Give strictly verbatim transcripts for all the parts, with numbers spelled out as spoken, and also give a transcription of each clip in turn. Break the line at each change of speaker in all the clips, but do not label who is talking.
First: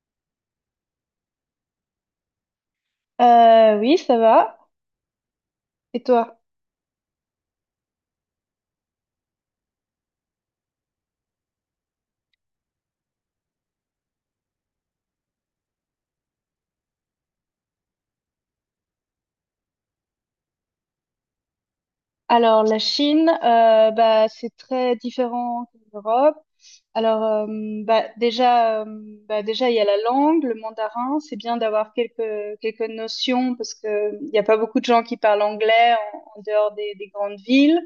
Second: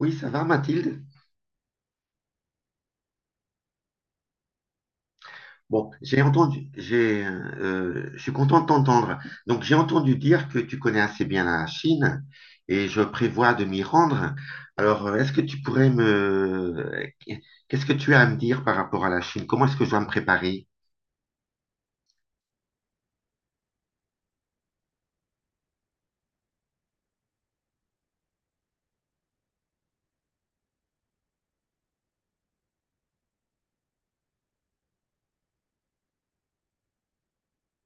Oui, ça va, Mathilde?
Euh, oui, ça va.
Bon,
Et
j'ai
toi?
entendu, j'ai, euh, je suis content de t'entendre. Donc, j'ai entendu dire que tu connais assez bien la Chine et je prévois de m'y rendre. Alors, euh, est-ce que tu pourrais me... Qu'est-ce que tu as à me dire par rapport à la Chine? Comment est-ce que je dois me préparer?
Alors, la Chine, euh, bah, c'est très différent que l'Europe. Alors, euh, bah, déjà, euh, bah, déjà, il y a la langue, le mandarin. C'est bien d'avoir quelques, quelques notions parce que euh, il n'y a pas beaucoup de gens qui parlent anglais en, en dehors des, des grandes villes.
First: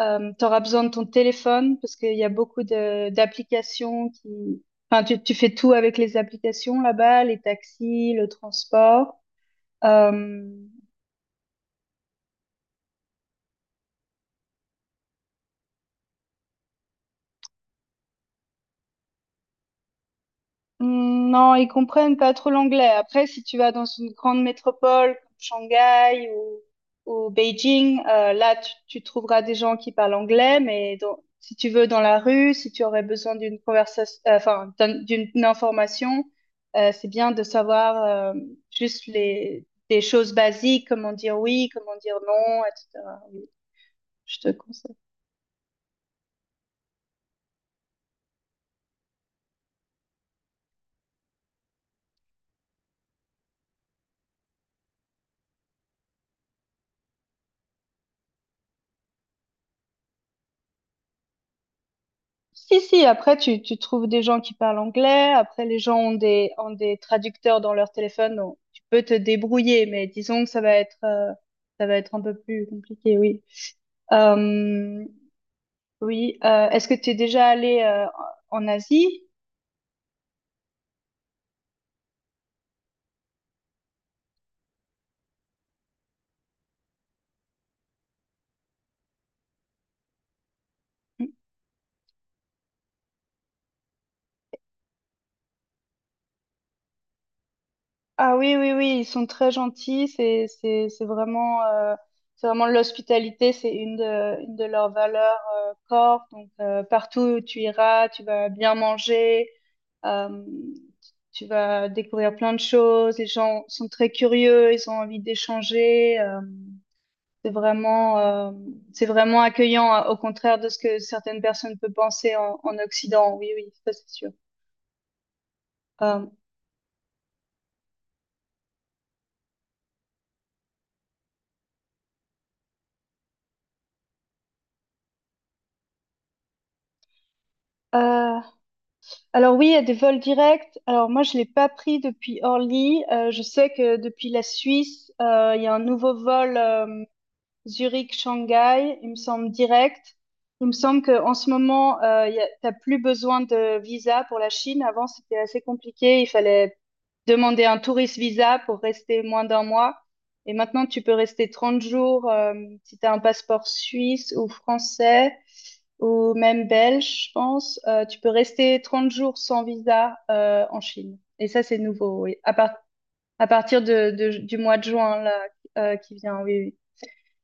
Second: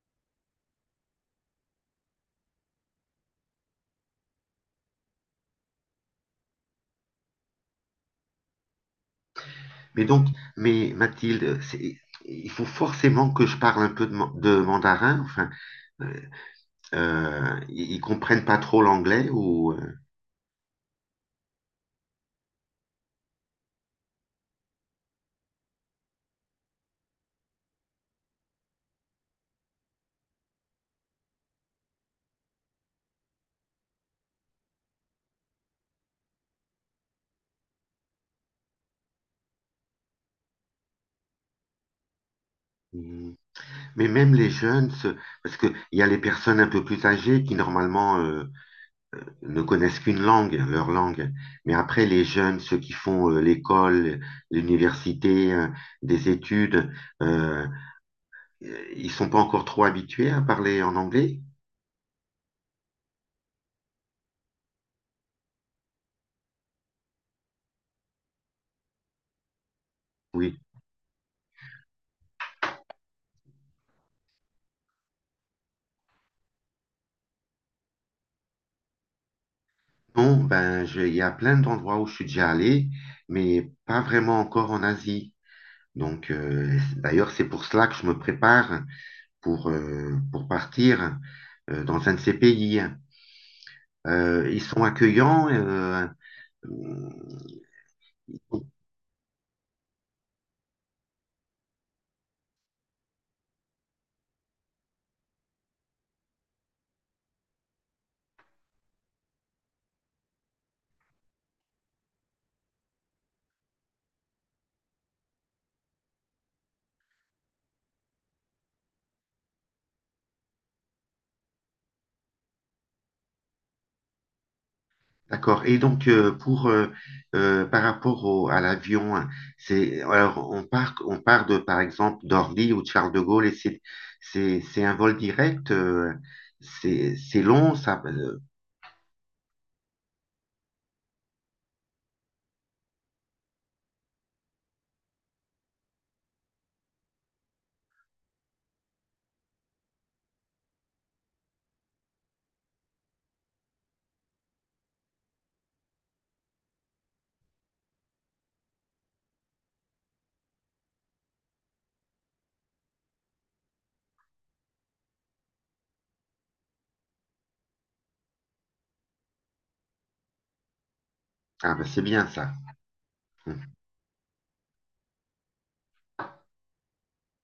Euh, tu auras besoin de ton téléphone parce qu'il y a beaucoup de, d'applications qui... Enfin, tu, tu fais tout avec les applications là-bas, les taxis, le transport.
Mais donc,
Euh,
mais Mathilde, c'est- il faut forcément que je parle un peu de, man- de mandarin. Enfin, euh, ils ils comprennent pas trop l'anglais ou...
Hmm, non, ils comprennent pas trop l'anglais. Après, si tu vas dans une grande métropole comme Shanghai ou, ou Beijing, euh, là, tu, tu trouveras des gens qui parlent anglais, mais dans- si tu veux dans la rue, si tu aurais besoin d'une conversation, euh, enfin, d'un- d'une d'une information, euh, c'est bien de savoir euh, juste les, des choses basiques, comment dire oui, comment dire non, et cetera.
euh,
Oui,
Mais même
je
les
te
jeunes,
conseille.
se- parce qu'il y a les personnes un peu plus âgées qui normalement euh, ne connaissent qu'une langue, leur langue. Mais après, les jeunes, ceux qui font euh, l'école, l'université, euh, des études, euh, ils sont pas encore trop habitués à parler en anglais?
Si, si, après, tu, tu trouves des gens qui parlent anglais, après, les gens ont des, ont des traducteurs dans leur téléphone, donc tu peux te débrouiller, mais disons que
Oui.
ça va être, euh, ça va être un peu plus compliqué, oui. Euh, oui, euh, est-ce que tu es déjà allé, euh, en Asie?
Bon, ben, je- il y a plein d'endroits où je suis déjà allé, mais pas vraiment encore en Asie. Donc, euh, d'ailleurs, c'est pour cela que je me prépare pour, euh, pour partir euh, dans un de ces pays. Euh, ils sont accueillants. euh, euh,
Ah oui, oui, oui, ils sont très gentils, c'est, c'est, c'est vraiment, euh, c'est vraiment l'hospitalité, c'est une de, une de leurs valeurs, euh, corps, donc, euh, partout où tu iras, tu vas bien manger. Euh, Tu vas découvrir plein de choses. Les gens sont très curieux, ils ont envie d'échanger. euh, c'est vraiment, euh, c'est vraiment accueillant, hein, au contraire de ce que certaines personnes peuvent penser en, en Occident. Oui, oui, ça c'est sûr.
d'accord. Et donc,
Euh,
euh, pour, euh, euh, par rapport au- à l'avion, hein, c'est, alors, on part, on part de, par exemple, d'Orly ou de Charles de Gaulle et c'est, c'est, c'est un vol direct. euh, c'est, c'est long, ça. Euh,
euh, alors oui, il y a des vols directs. Alors moi, je l'ai pas pris depuis Orly. Euh, je sais que depuis la Suisse, euh, il y a un nouveau vol. euh, Zurich, Shanghai, il me semble direct. Il me semble qu'en ce moment, euh, y a- t'as plus besoin de visa pour la Chine. Avant, c'était assez compliqué. Il fallait demander un tourist visa pour rester moins d'un mois. Et maintenant, tu peux rester trente jours euh, si tu as un passeport suisse ou français ou même belge, je pense. Euh, tu peux rester trente jours sans visa euh, en Chine. Et ça,
ah,
c'est
ben, c'est
nouveau,
bien
oui.
ça.
À par- à partir de, de- du mois de juin là, euh, qui vient, oui. Oui.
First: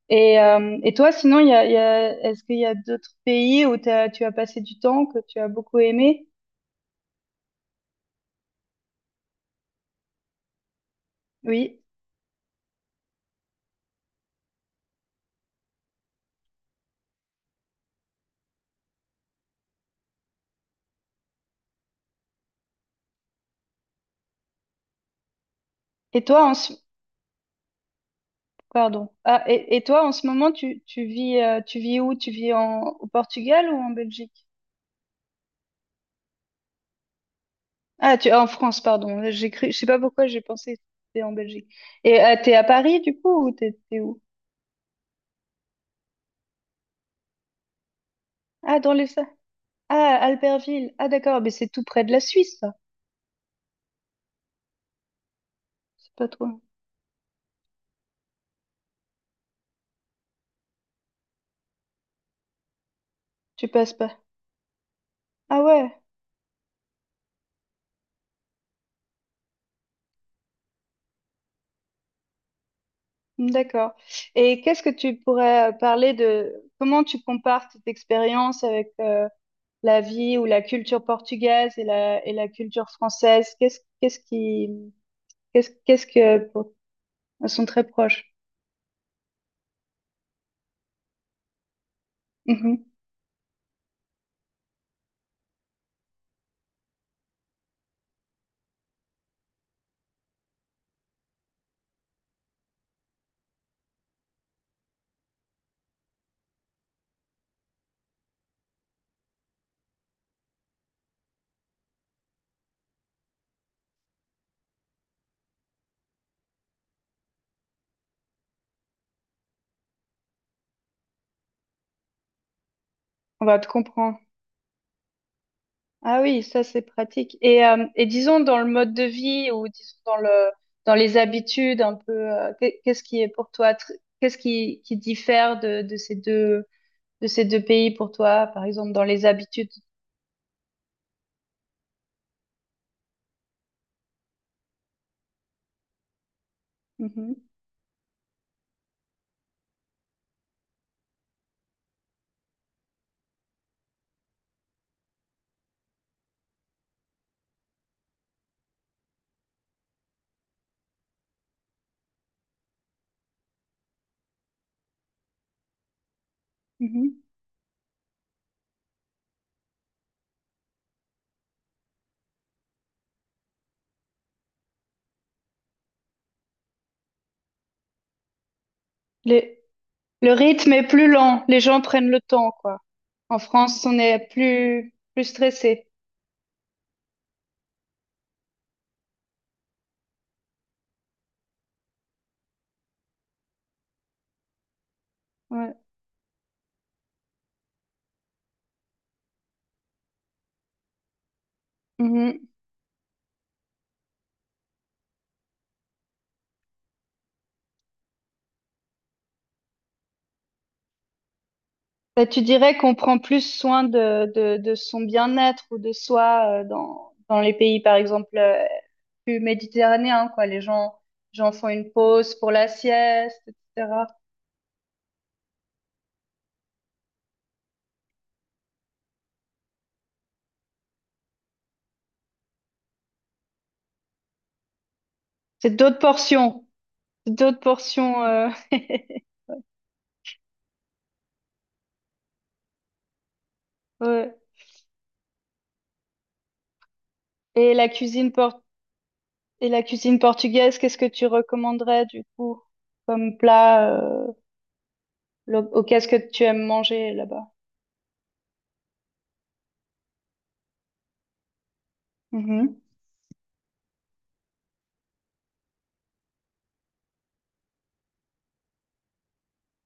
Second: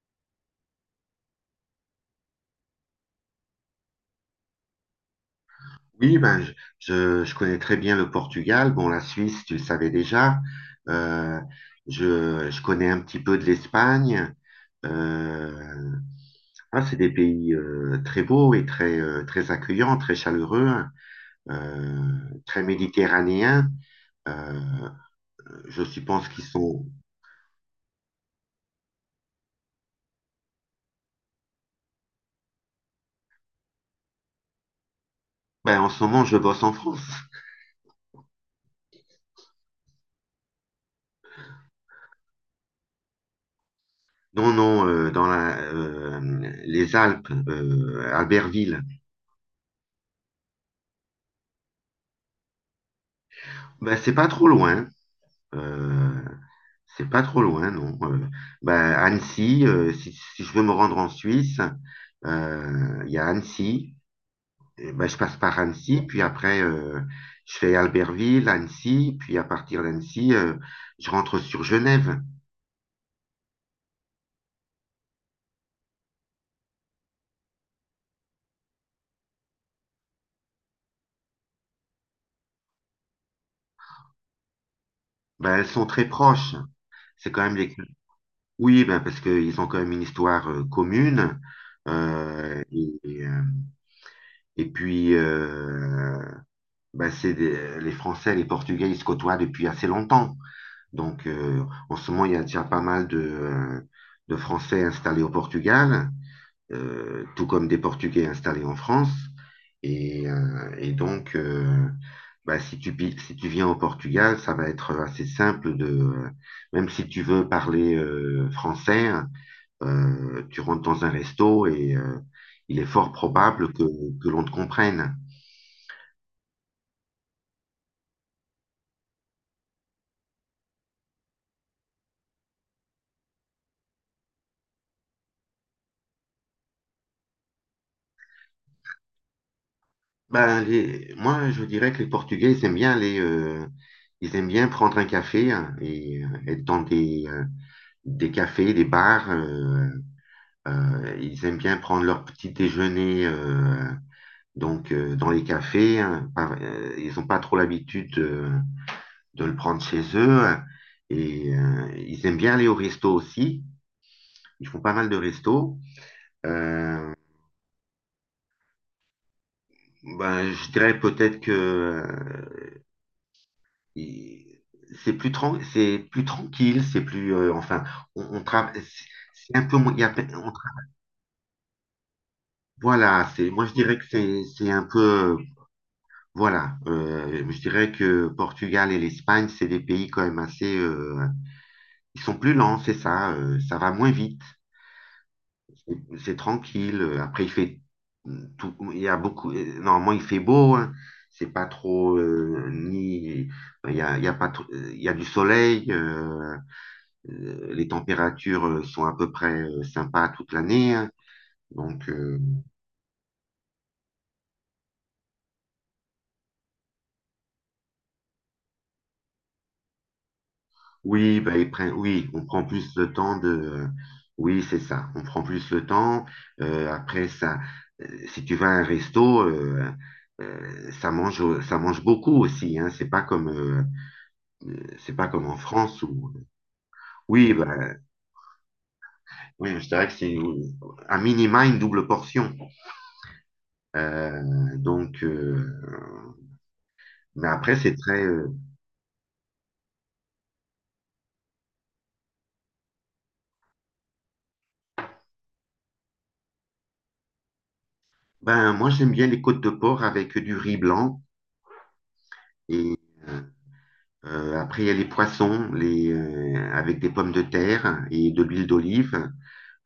Et, euh, et toi, sinon, il y a, il y a- est-ce qu'il y a d'autres pays où t'as- tu as passé du temps, que tu as beaucoup
Oui,
aimé?
ben, je, je- je connais très bien le Portugal. Bon, la Suisse, tu le savais déjà. Euh,
Oui.
je, je connais un petit peu de l'Espagne. Euh, Ah, c'est des pays euh, très beaux et très, euh, très accueillants, très chaleureux, hein, euh, très méditerranéens. Euh, je
Et
suppose qu'ils
toi, en ce...
sont...
Pardon. Ah, et, et toi, en ce moment, tu, tu vis, euh, tu vis où? Tu vis en, au Portugal ou en Belgique?
Ben, en ce moment, je bosse en France.
Ah, tu, en France, pardon. J'ai cru, je sais pas pourquoi j'ai pensé que c'était en Belgique. Et euh, t'es à Paris, du coup, ou t'es t'es où?
Non, non, euh, dans la, euh, les Alpes, euh, Albertville.
Ah, dans les... Sa- Ah, Albertville. Ah, d'accord, mais c'est tout près de la Suisse, ça.
Ben, c'est pas trop loin, hein.
C'est
Euh,
pas toi.
c'est pas trop loin, non. Euh, ben, Annecy, euh, si, si je veux me rendre en Suisse, euh, il y a
Tu
Annecy.
passes pas.
Eh ben, je passe par
Ah ouais.
Annecy, puis après, euh, je fais Albertville, Annecy, puis à partir d'Annecy, euh, je rentre sur Genève.
D'accord. Et qu'est-ce que tu pourrais euh, parler de comment tu compares cette expérience avec euh, la vie ou la culture portugaise et la, et la culture française? Qu'est-ce, qu'est-ce qui,
Ben, elles
qu'est-ce,
sont
qu'est-ce
très
que
proches.
pour-
C'est quand
Elles
même
sont
les...
très proches.
Oui, ben, parce qu'ils ont quand même une histoire euh, commune. Euh,
Mhm.
et, et, euh, et puis, euh, ben, c'est des- les Français les Portugais, ils se côtoient depuis assez longtemps. Donc, euh, en ce moment, il y a déjà pas mal de, euh, de Français installés au Portugal, euh, tout comme des Portugais installés en France. Et, euh, et donc, euh, Bah, si tu, si tu viens au Portugal, ça va être assez simple de, même si tu veux parler euh, français, euh, tu rentres dans un resto et euh, il est fort
On va te
probable que,
comprendre.
que l'on te comprenne.
Ah oui, ça c'est pratique. Et, euh, et disons dans le mode de vie ou disons dans le, dans les habitudes un peu, euh, qu'est- qu'est-ce qui est pour toi, tr- qu'est-ce qui, qui diffère de, de ces deux, de ces deux pays pour toi, par exemple dans les habitudes?
Ben, les- moi, je dirais que les Portugais, ils aiment bien aller, euh, ils aiment bien prendre un café, hein, et euh, être dans des, euh,
Mhm.
des cafés, des bars. Euh, Euh, ils aiment bien prendre leur petit déjeuner, euh, donc euh, dans les cafés, hein. Par- euh, ils n'ont pas trop l'habitude de, de le prendre chez eux, hein. Et euh, ils aiment bien aller au resto aussi. Ils font pas mal de restos. Euh,
Mhm.
ben, je dirais peut-être que euh, il- c'est plus, tran- c'est plus tranquille, c'est plus euh, enfin on, on tra- c'est
Le,
c'est un peu moins- il y a pe-
le
on
rythme
tra-
est plus lent, les gens prennent le temps, quoi.
voilà,
En
c'est moi je
France,
dirais
on
que
est
c'est c'est un
plus, plus
peu...
stressé.
Voilà, euh, je dirais que Portugal et l'Espagne, c'est des pays quand même assez... euh, ils sont plus lents, c'est ça, euh, ça va moins vite,
Ouais.
c'est c'est tranquille. euh, Après, il fait tout, il y a beaucoup... euh, Normalement, il fait beau, hein, c'est pas trop...
Mhm.
euh, ni, il y a, il y a pas trop- il y a du soleil, euh, euh, les températures euh, sont à peu près euh, sympas toute l'année, hein. donc...
Bah,
euh,
tu dirais qu'on prend plus soin de, de, de son bien-être ou de soi euh, dans, dans les pays, par exemple, euh, plus méditerranéens, quoi. Les gens, les
Oui,
gens
bah,
font
ils
une
prennent. Oui,
pause
on
pour
prend
la
plus le temps
sieste,
de... euh,
et cetera.
Oui, c'est ça. On prend plus le temps. Euh, après, ça, euh, si tu vas à un resto, euh, euh, ça mange, ça mange beaucoup aussi, hein. C'est pas comme, euh, euh, c'est pas comme en
C'est d'autres
France où...
portions, c'est
Oui,
d'autres
bah,
portions. Euh,
oui, je dirais que c'est un minima une double portion.
ouais.
Euh, donc, euh, mais
Et
après,
la
c'est très...
cuisine
euh,
por- et la cuisine portugaise, qu'est-ce que tu recommanderais du coup comme plat? Euh, Le- oh, qu'est-ce que tu aimes manger là-bas?
Ben, moi, j'aime bien les côtes de porc avec du riz blanc
Mhm.
et, euh, Euh, après, il y a les poissons, les, euh, avec des pommes de terre et de l'huile d'olive,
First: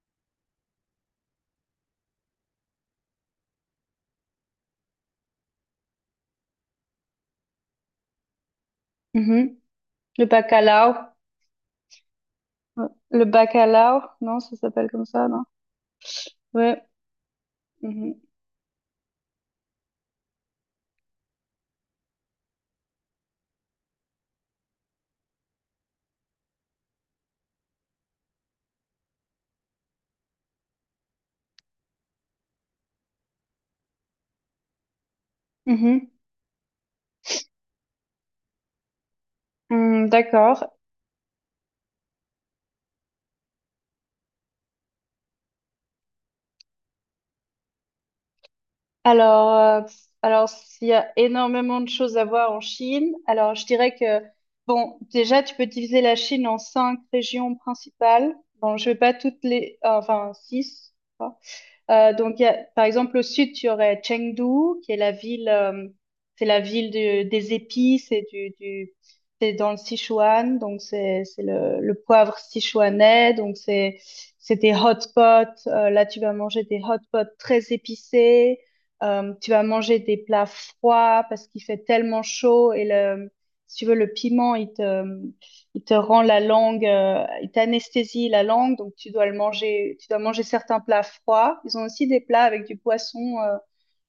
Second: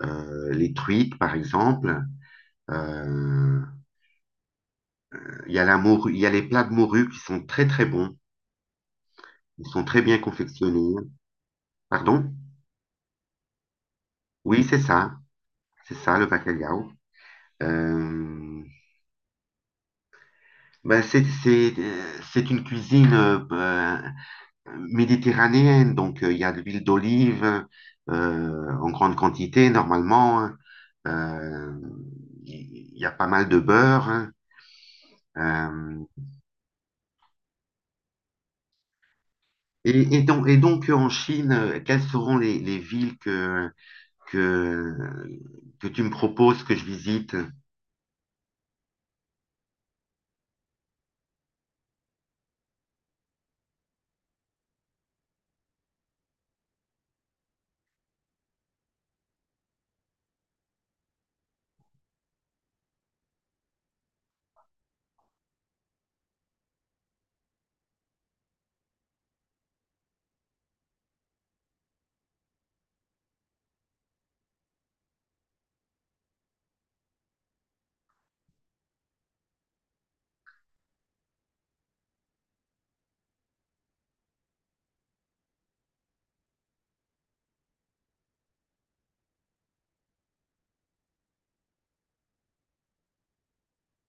euh, les truites par exemple. Euh, il y a la morue, il y a les plats de morue qui sont très très bons,
Mhm.
ils sont très bien
Le
confectionnés.
bacalao.
Pardon?
Ouais. Le bacalao, non, ça
Oui, c'est
s'appelle comme
ça,
ça, non?
c'est ça le
Ouais.
bacalhau.
Mhm.
Euh, ben, c'est c'est euh, c'est une cuisine euh, méditerranéenne, donc euh, il y a de l'huile d'olive euh, en grande quantité normalement, hein. Euh, il il y a pas mal de beurre, hein. Euh,
Mhm. Hum,
et, et donc, et
d'accord.
donc en Chine, euh, quelles seront les, les villes que, que, que tu me proposes que je visite?
Alors, euh, alors s'il y a énormément de choses à voir en Chine, alors je dirais que, bon, déjà, tu peux diviser la Chine en cinq régions principales. Bon, je vais pas toutes les, enfin, six. Euh, donc, il y a- par exemple, au sud, tu aurais Chengdu, qui est la ville, euh, c'est la ville du- des épices et du, du, c'est dans le Sichuan, donc c'est, c'est le, le poivre sichuanais, donc c'est, c'est des hot pots. Euh, là, tu vas manger des hot pots très épicés. Euh, tu vas manger des plats froids parce qu'il fait tellement chaud et le, si tu veux, le piment, il te, il te rend la langue, euh, il t'anesthésie la langue, donc tu dois le manger, tu dois manger certains plats froids. Ils ont aussi des plats avec du poisson, euh,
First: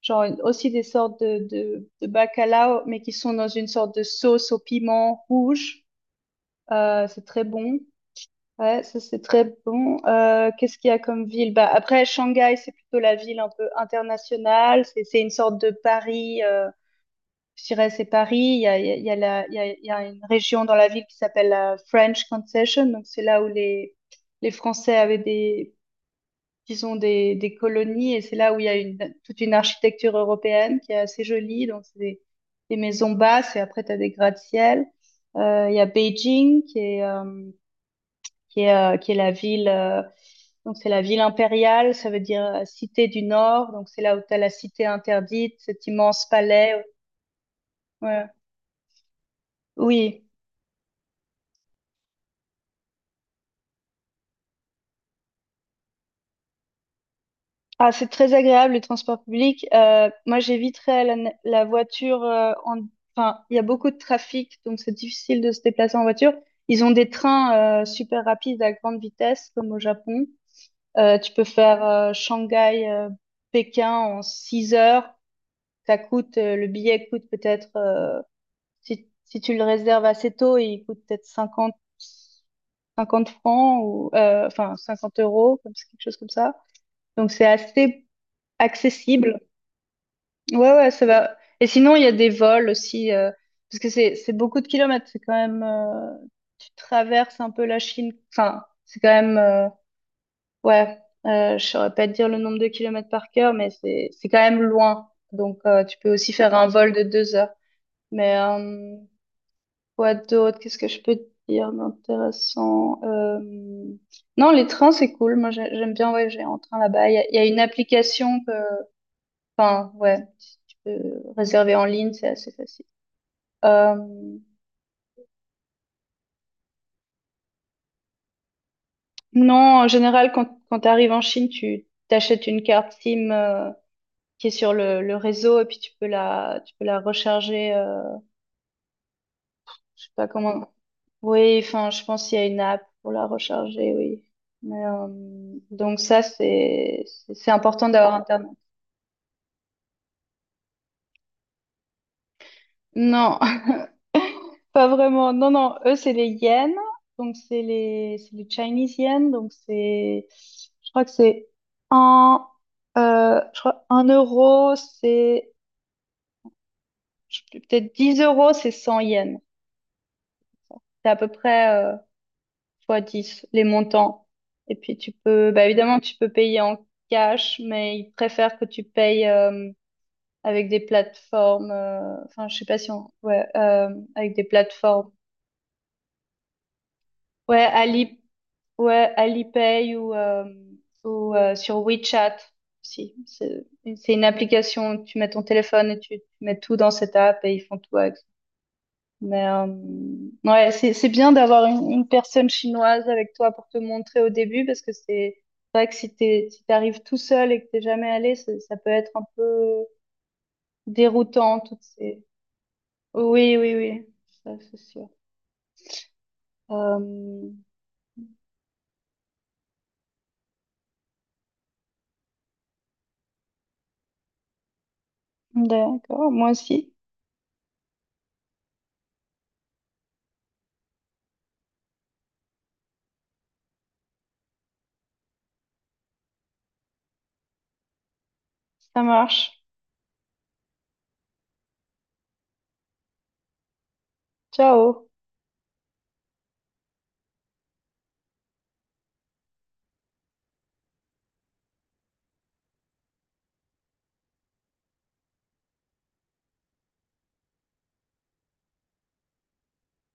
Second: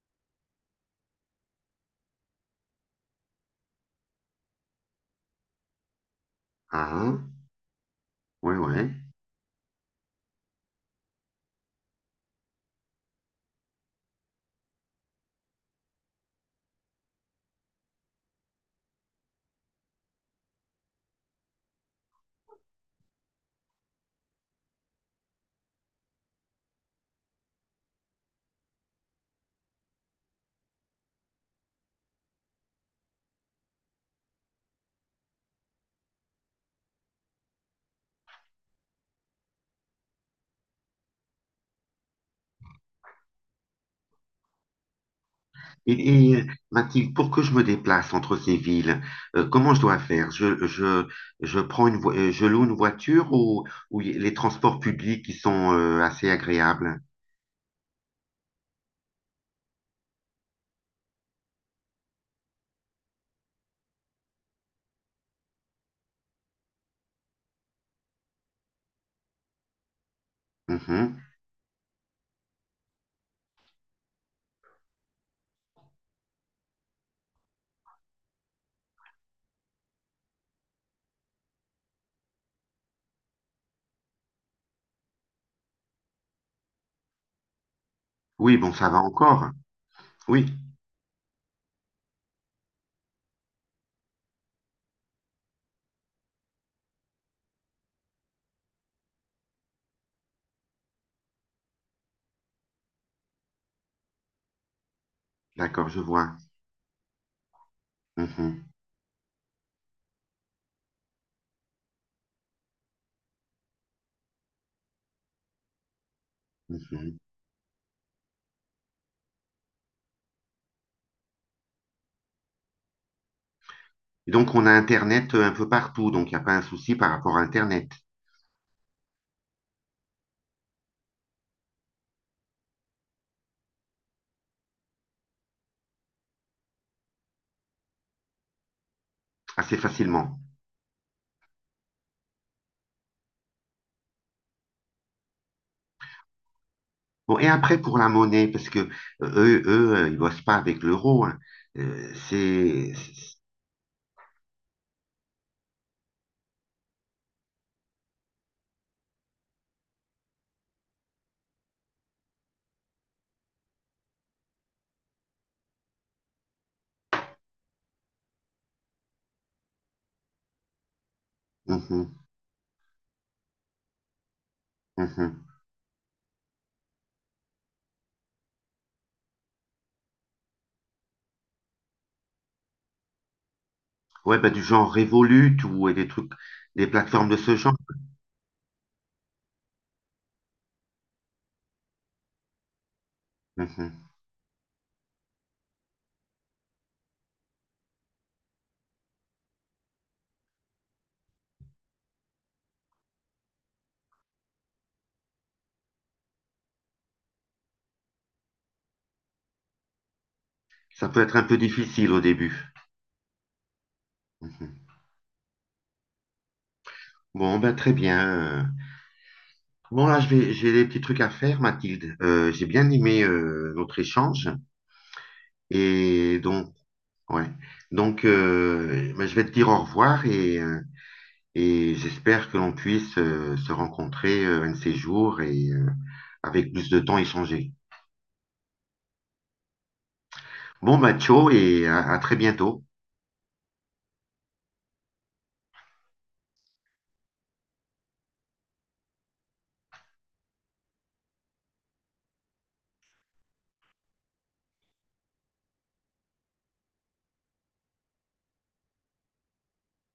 genre une- aussi des sortes de, de, de bacalao, mais qui sont dans une sorte de sauce au piment rouge. Euh,
Ah,
c'est très bon.
oui,
Ouais,
oui.
ça c'est très bon. Euh, qu'est-ce qu'il y a comme ville? Bah, après, Shanghai, c'est plutôt la ville un peu internationale. C'est c'est une sorte de Paris. euh, Shiraz et Paris, il y a, il y a- il y a la- il y a- il y a une région dans la ville qui s'appelle la French Concession. Donc, c'est là où les, les Français avaient des, disons, des, des colonies. Et c'est là où il y a une, toute une architecture européenne qui est assez jolie. Donc, c'est des, des maisons basses et après, tu as des gratte-ciel. Euh, il y a Beijing qui est, euh, qui est, euh, qui est la ville. Euh, donc, c'est la ville impériale, ça veut dire euh, cité du Nord. Donc, c'est là où tu as la cité interdite, cet immense
Et, et, euh,
palais.
Mathilde, pour que je me déplace
Ouais.
entre ces villes, euh, comment je dois
Oui.
faire? Je, je, je prends une vo- euh, je loue une voiture ou, ou y- les transports publics qui sont euh, assez agréables?
Ah, c'est très agréable les transports publics. Euh, moi, j'éviterais la, na- la voiture. euh, en... Enfin, il y a beaucoup de trafic, donc c'est difficile de se déplacer en voiture. Ils ont des trains euh, super rapides à grande vitesse, comme au Japon. Euh,
Mhm.
tu peux faire euh, Shanghai, euh, Pékin en six heures. Ça coûte, euh, le billet coûte peut-être, euh, si, si tu le réserves assez tôt, il coûte peut-être cinquante cinquante francs ou euh, enfin cinquante euros, comme, quelque chose comme ça. Donc c'est assez
Oui, bon, ça va
accessible.
encore. Oui,
Ouais, ouais, ça va. Et sinon, il y a des vols aussi, euh, parce que c'est c'est beaucoup de kilomètres. C'est quand même, euh, tu traverses un peu la Chine. Enfin, c'est quand même, euh, ouais, euh, je saurais pas te dire le nombre de kilomètres par cœur, mais c'est c'est quand même loin. Donc, euh,
d'accord,
tu
je
peux aussi
vois.
faire un vol de deux heures. Mais
Mhm,
euh, quoi d'autre? Qu'est-ce que je peux te dire d'intéressant? Euh, Non, les trains, c'est cool. Moi, j'ai- j'aime bien voyager en train là-bas. Il
mhm.
y a, il y a une application que... Enfin, ouais, si tu peux réserver en ligne, c'est assez facile.
Et
Euh,
donc, on a Internet euh, un peu partout, donc il n'y a pas un souci par rapport à Internet,
non, en général, quand, quand tu arrives en Chine, tu t'achètes une carte SIM euh, qui est sur le, le réseau et puis tu peux la, tu peux la recharger. Euh,
assez
je sais pas
facilement.
comment. Oui, enfin, je pense qu'il y a une app pour la recharger, oui. Mais, euh, donc ça, c'est c'est
Bon, et
c'est
après,
important
pour la
d'avoir
monnaie,
Internet.
parce que euh, eux, eux, euh, ils bossent pas avec l'euro, hein. Euh, c'est... c'est-
Non, pas vraiment. Non, non, eux, c'est les yens. Donc, c'est les, c'est les Chinese yens. Donc, c'est, je crois que c'est un, euh, je crois un euro, c'est, je sais plus, peut-être dix euros, c'est cent yens. C'est à peu près, euh,
mhm,
fois dix, les montants. Et puis, tu
mhm.
peux, bah, évidemment, tu peux payer en cash, mais ils préfèrent que tu payes, euh, avec des plateformes, euh, enfin, je sais pas si on, ouais, euh, avec
Ouais,
des
bah, du genre
plateformes.
Revolut ou et des trucs, des plateformes de ce
Ouais,
genre.
Ali Ouais, Alipay ou, euh, ou euh, sur WeChat aussi. C'est
Mhm.
c'est une application où tu mets ton téléphone et tu, tu mets tout dans cette app et ils font tout avec. Mais euh, ouais, c'est c'est bien d'avoir une, une personne chinoise avec toi pour te montrer au début parce que c'est c'est vrai que si t'es, si t'arrives tout seul et que t'es jamais allé, ça, ça peut être un peu
Ça peut être un peu
déroutant toutes
difficile au
ces...
début.
Oui, oui, oui, ça c'est
Mhm.
sûr. Euh,
Bon, ben très bien. euh. Bon, là, je vais, j'ai des petits trucs à faire, Mathilde. Euh, j'ai bien aimé euh, notre échange.
d'accord,
Et
moi
donc,
aussi.
ouais. Donc, euh, bah, je vais te dire au revoir et, euh, et j'espère que l'on puisse euh, se rencontrer euh, un de ces jours et euh, avec plus de temps échanger.
Ça marche.
Bon, bah, ciao et à à très bientôt.
Ciao.